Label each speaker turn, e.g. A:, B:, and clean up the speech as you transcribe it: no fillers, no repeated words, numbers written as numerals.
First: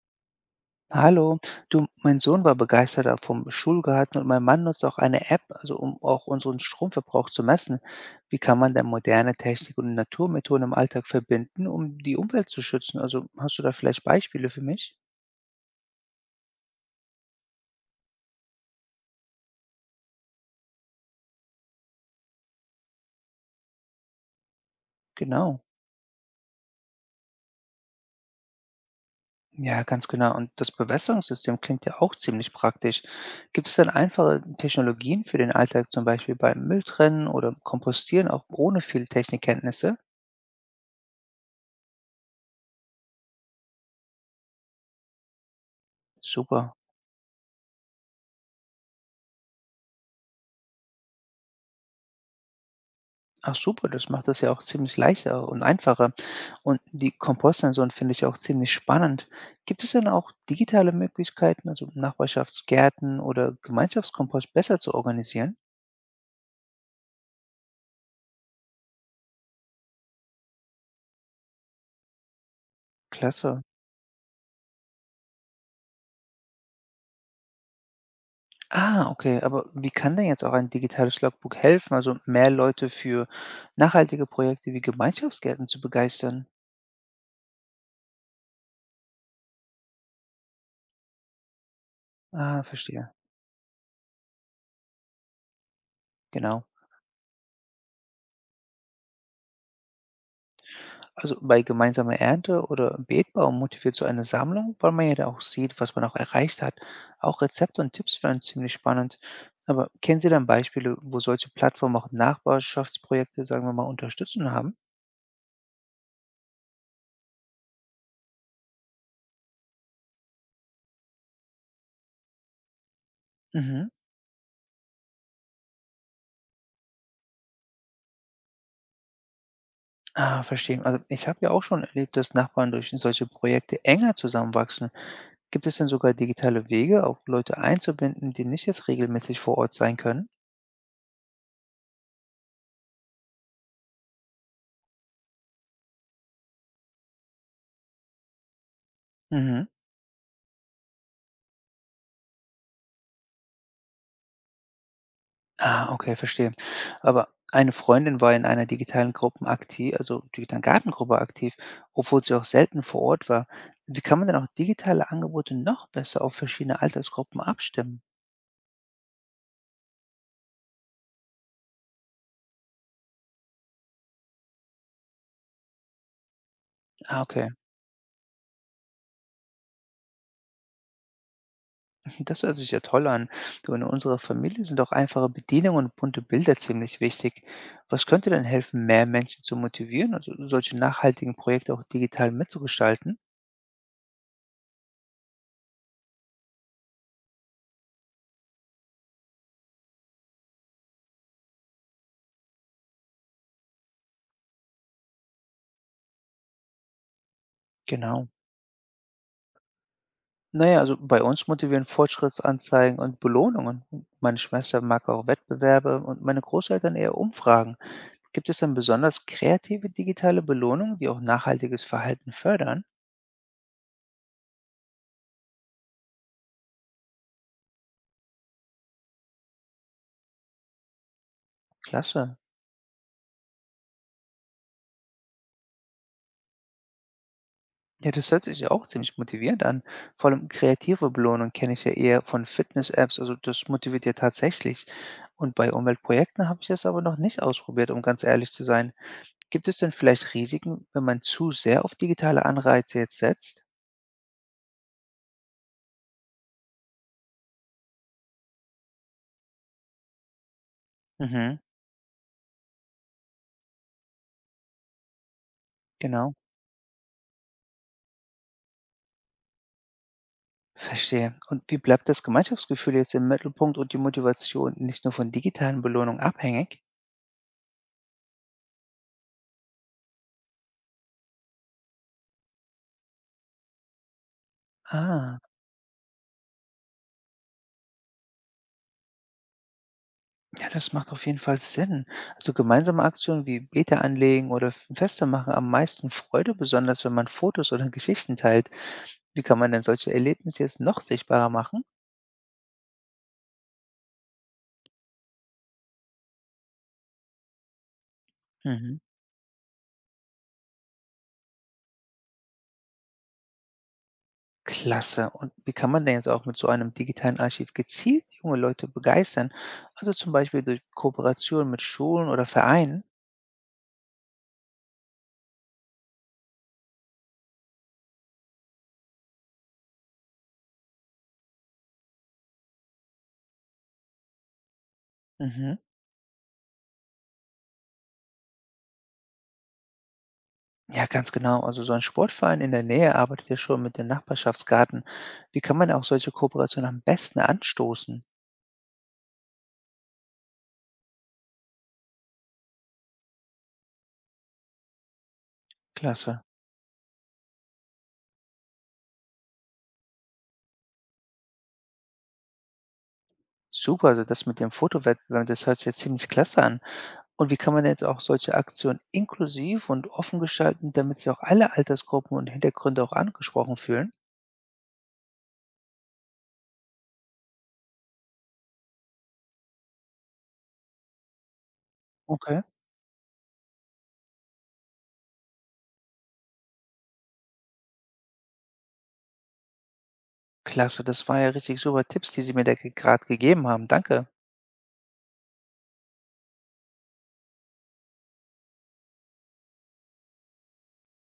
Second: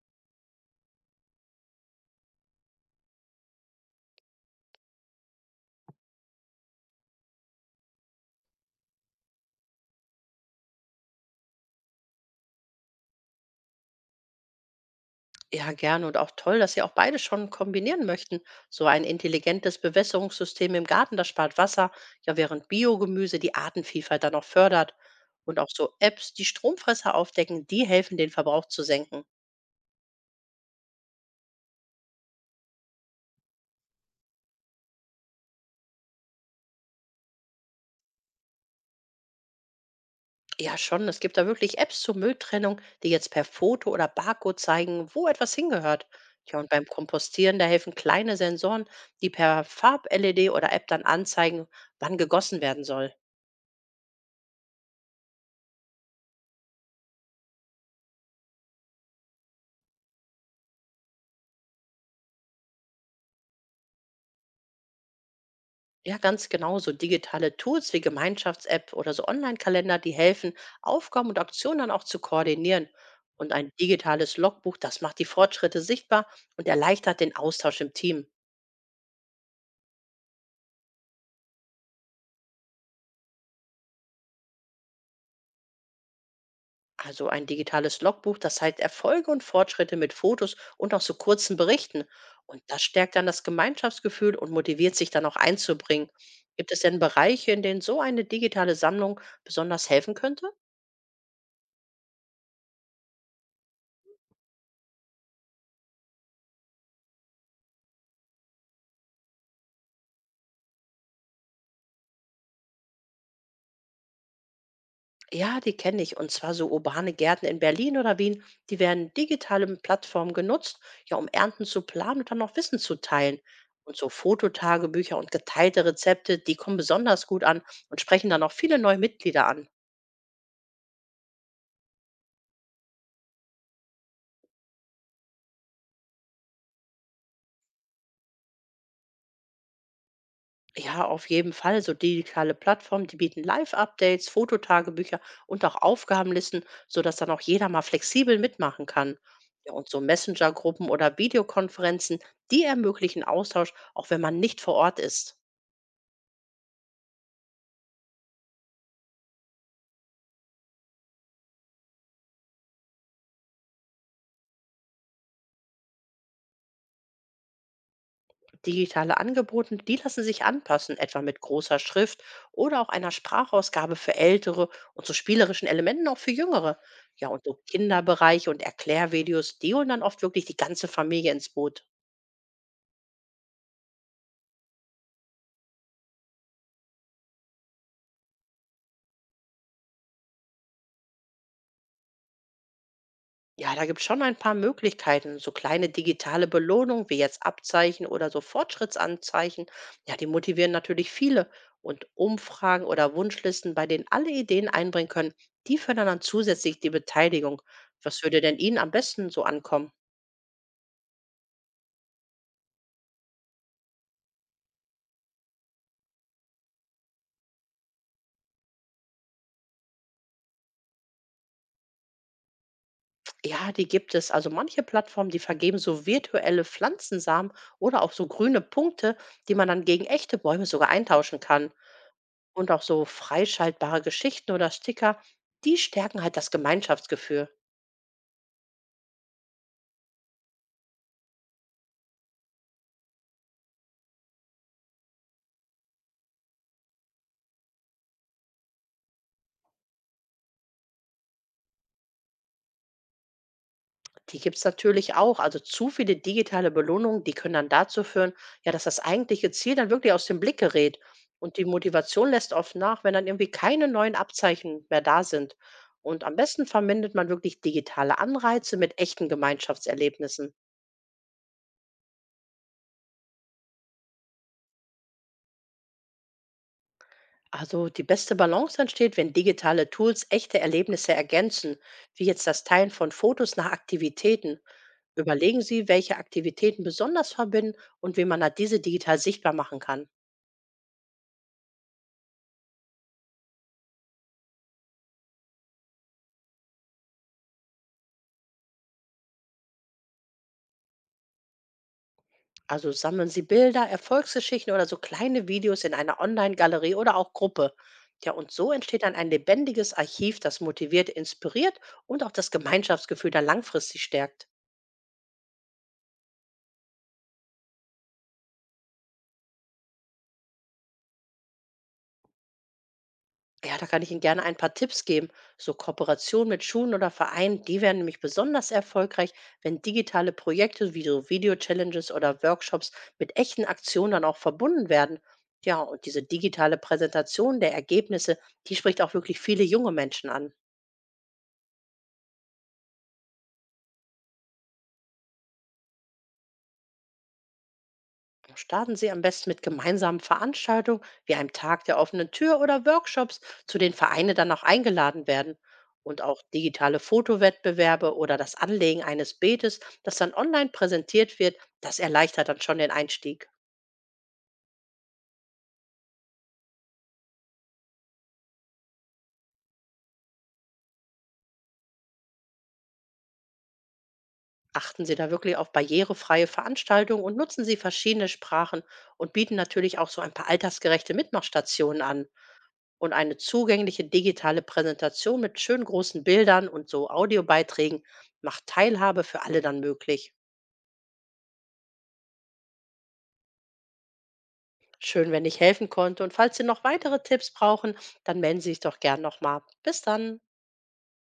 A: Hallo, du, mein Sohn war begeistert auch vom Schulgarten und mein Mann nutzt auch eine App, also um auch unseren Stromverbrauch zu messen. Wie kann man denn moderne Technik und Naturmethoden im Alltag verbinden, um die Umwelt zu schützen? Also hast du da vielleicht Beispiele für mich?
B: Ja, gerne und auch toll, dass Sie auch beide schon kombinieren möchten. So ein intelligentes Bewässerungssystem im Garten, das spart Wasser, ja, während Biogemüse die Artenvielfalt dann auch fördert. Und
A: Genau.
B: auch so Apps, die Stromfresser aufdecken, die helfen, den Verbrauch zu senken.
A: Ja, ganz genau. Und das Bewässerungssystem klingt ja auch ziemlich praktisch. Gibt es denn einfache Technologien für den Alltag, zum Beispiel beim Mülltrennen oder Kompostieren, auch ohne viel Technikkenntnisse?
B: Ja, schon, es gibt da wirklich Apps zur Mülltrennung, die jetzt per Foto oder Barcode zeigen, wo etwas hingehört. Ja, und
A: Super.
B: beim Kompostieren, da helfen kleine Sensoren, die per Farb-LED oder App dann anzeigen, wann gegossen werden soll.
A: Ach super, das macht das ja auch ziemlich leichter und einfacher. Und die Kompostsensoren finde ich auch ziemlich spannend. Gibt es denn auch digitale Möglichkeiten, also Nachbarschaftsgärten oder Gemeinschaftskompost besser zu organisieren?
B: Ja, ganz genau. So digitale Tools wie Gemeinschafts-App oder so Online-Kalender, die helfen, Aufgaben und Aktionen dann auch zu koordinieren. Und
A: Klasse.
B: ein digitales Logbuch, das macht die Fortschritte sichtbar und erleichtert den Austausch im Team.
A: Ah, okay. Aber wie kann denn jetzt auch ein digitales Logbook helfen, also mehr Leute für nachhaltige Projekte wie Gemeinschaftsgärten zu begeistern?
B: Also ein digitales Logbuch, das zeigt Erfolge und Fortschritte mit Fotos und auch so kurzen Berichten.
A: Ah,
B: Und das
A: verstehe.
B: stärkt dann das Gemeinschaftsgefühl und motiviert sich dann auch einzubringen.
A: Genau.
B: Gibt es denn Bereiche, in denen so eine digitale Sammlung besonders helfen könnte?
A: Also bei gemeinsamer Ernte oder im Beetbaum motiviert so eine Sammlung, weil man ja da auch sieht, was man auch erreicht hat. Auch Rezepte und Tipps wären ziemlich spannend. Aber kennen Sie dann Beispiele, wo solche Plattformen auch Nachbarschaftsprojekte, sagen wir mal, unterstützen haben?
B: Ja, die kenne ich. Und zwar so urbane Gärten in Berlin oder Wien. Die werden digitale Plattformen genutzt, ja, um Ernten zu planen und dann auch Wissen zu teilen.
A: Mhm.
B: Und so Fototagebücher und geteilte Rezepte, die kommen besonders gut an und sprechen dann auch viele neue Mitglieder an.
A: Ah, verstehe. Also ich habe ja auch schon erlebt, dass Nachbarn durch solche Projekte enger zusammenwachsen. Gibt es denn sogar digitale Wege, auch Leute einzubinden, die nicht jetzt regelmäßig vor Ort sein können?
B: Ja, auf jeden Fall. So digitale Plattformen, die bieten Live-Updates, Fototagebücher und auch Aufgabenlisten, sodass dann auch jeder mal flexibel mitmachen kann.
A: Mhm.
B: Ja, und so Messenger-Gruppen oder Videokonferenzen, die ermöglichen Austausch, auch wenn man nicht vor Ort ist.
A: Ah, okay, verstehe. Aber eine Freundin war in einer digitalen Gruppen akti also digitalen Gartengruppe aktiv, obwohl sie auch selten vor Ort war. Wie kann man denn auch digitale Angebote noch besser auf verschiedene Altersgruppen abstimmen?
B: Digitale Angebote, die lassen sich anpassen, etwa mit großer Schrift oder auch einer Sprachausgabe für Ältere und so spielerischen Elementen auch für Jüngere.
A: Ah,
B: Ja, und
A: okay.
B: so Kinderbereiche und Erklärvideos, die holen dann oft wirklich die ganze Familie ins Boot.
A: Das hört sich ja toll an. Du, in unserer Familie sind auch einfache Bedienungen und bunte Bilder ziemlich wichtig. Was könnte denn helfen, mehr Menschen zu motivieren, also solche nachhaltigen Projekte auch digital mitzugestalten?
B: Ja, da gibt es schon ein paar Möglichkeiten. So kleine digitale Belohnungen wie jetzt Abzeichen oder so Fortschrittsanzeichen, ja, die motivieren natürlich viele. Und Umfragen oder Wunschlisten, bei denen alle Ideen einbringen können, die fördern dann zusätzlich die Beteiligung. Was
A: Genau.
B: würde denn Ihnen am besten so ankommen?
A: Na ja, also bei uns motivieren Fortschrittsanzeigen und Belohnungen. Meine Schwester mag auch Wettbewerbe und meine Großeltern eher Umfragen. Gibt es denn besonders kreative digitale Belohnungen, die auch nachhaltiges Verhalten fördern?
B: Ja, die gibt es. Also manche Plattformen, die vergeben so virtuelle Pflanzensamen oder auch so grüne Punkte, die man dann gegen echte Bäume sogar eintauschen kann.
A: Klasse.
B: Und auch so freischaltbare Geschichten oder Sticker, die stärken halt das Gemeinschaftsgefühl.
A: Ja, das hört sich ja auch ziemlich motivierend an. Vor allem kreative Belohnungen kenne ich ja eher von Fitness-Apps, also das motiviert ja tatsächlich. Und bei Umweltprojekten habe ich das aber noch nicht ausprobiert, um ganz ehrlich zu sein. Gibt es denn vielleicht Risiken, wenn man zu sehr auf digitale Anreize jetzt setzt?
B: Die gibt es natürlich auch. Also zu viele digitale Belohnungen, die können dann dazu führen, ja, dass das eigentliche Ziel dann wirklich aus dem Blick gerät. Und
A: Mhm,
B: die Motivation lässt oft nach, wenn dann irgendwie keine neuen Abzeichen mehr da sind. Und
A: genau.
B: am besten vermindert man wirklich digitale Anreize mit echten Gemeinschaftserlebnissen.
A: Verstehe. Und wie bleibt das Gemeinschaftsgefühl jetzt im Mittelpunkt und die Motivation nicht nur von digitalen Belohnungen abhängig?
B: Also die beste Balance entsteht, wenn digitale Tools echte Erlebnisse ergänzen, wie jetzt das Teilen von Fotos nach Aktivitäten.
A: Ah,
B: Überlegen Sie, welche Aktivitäten besonders verbinden und wie man da diese digital sichtbar machen kann.
A: ja, das macht auf jeden Fall Sinn. Also gemeinsame Aktionen wie Beta anlegen oder Feste machen am meisten Freude, besonders wenn man Fotos oder Geschichten teilt. Wie kann man denn solche Erlebnisse jetzt noch sichtbarer machen?
B: Also sammeln Sie Bilder, Erfolgsgeschichten oder so kleine Videos in einer Online-Galerie oder auch Gruppe. Ja, und so
A: Mhm.
B: entsteht dann ein lebendiges Archiv, das motiviert, inspiriert und auch das Gemeinschaftsgefühl dann langfristig stärkt.
A: Klasse. Und wie kann man denn jetzt auch mit so einem digitalen Archiv gezielt junge Leute begeistern? Also zum Beispiel durch Kooperation mit Schulen oder Vereinen?
B: Ja, da kann ich Ihnen gerne ein paar Tipps geben. So Kooperationen mit Schulen oder Vereinen, die werden nämlich besonders erfolgreich, wenn digitale Projekte wie so Video-Challenges oder Workshops mit echten Aktionen dann auch verbunden werden.
A: Mhm.
B: Ja, und diese digitale Präsentation der Ergebnisse, die spricht auch wirklich viele junge Menschen an.
A: Ja, ganz genau. Also so ein Sportverein in der Nähe arbeitet ja schon mit den Nachbarschaftsgarten. Wie kann man auch solche Kooperationen am besten anstoßen?
B: Starten Sie am besten mit gemeinsamen Veranstaltungen wie einem Tag der offenen Tür oder Workshops, zu denen Vereine dann auch eingeladen werden. Und
A: Klasse.
B: auch digitale Fotowettbewerbe oder das Anlegen eines Beetes, das dann online präsentiert wird, das erleichtert dann schon den Einstieg.
A: Super, also das mit dem Fotowettbewerb, das hört sich jetzt ziemlich klasse an. Und wie kann man jetzt auch solche Aktionen inklusiv und offen gestalten, damit sich auch alle Altersgruppen und Hintergründe auch angesprochen fühlen?
B: Achten Sie da wirklich auf barrierefreie Veranstaltungen und nutzen Sie verschiedene Sprachen und bieten natürlich auch so ein paar altersgerechte Mitmachstationen an.
A: Okay,
B: Und eine zugängliche digitale Präsentation mit schön großen Bildern und so Audiobeiträgen macht Teilhabe für alle dann möglich.
A: klasse, das war ja richtig super Tipps, die Sie mir da gerade gegeben haben. Danke.
B: Schön, wenn ich helfen konnte. Und falls Sie noch weitere Tipps brauchen, dann melden Sie sich doch gern nochmal. Bis dann.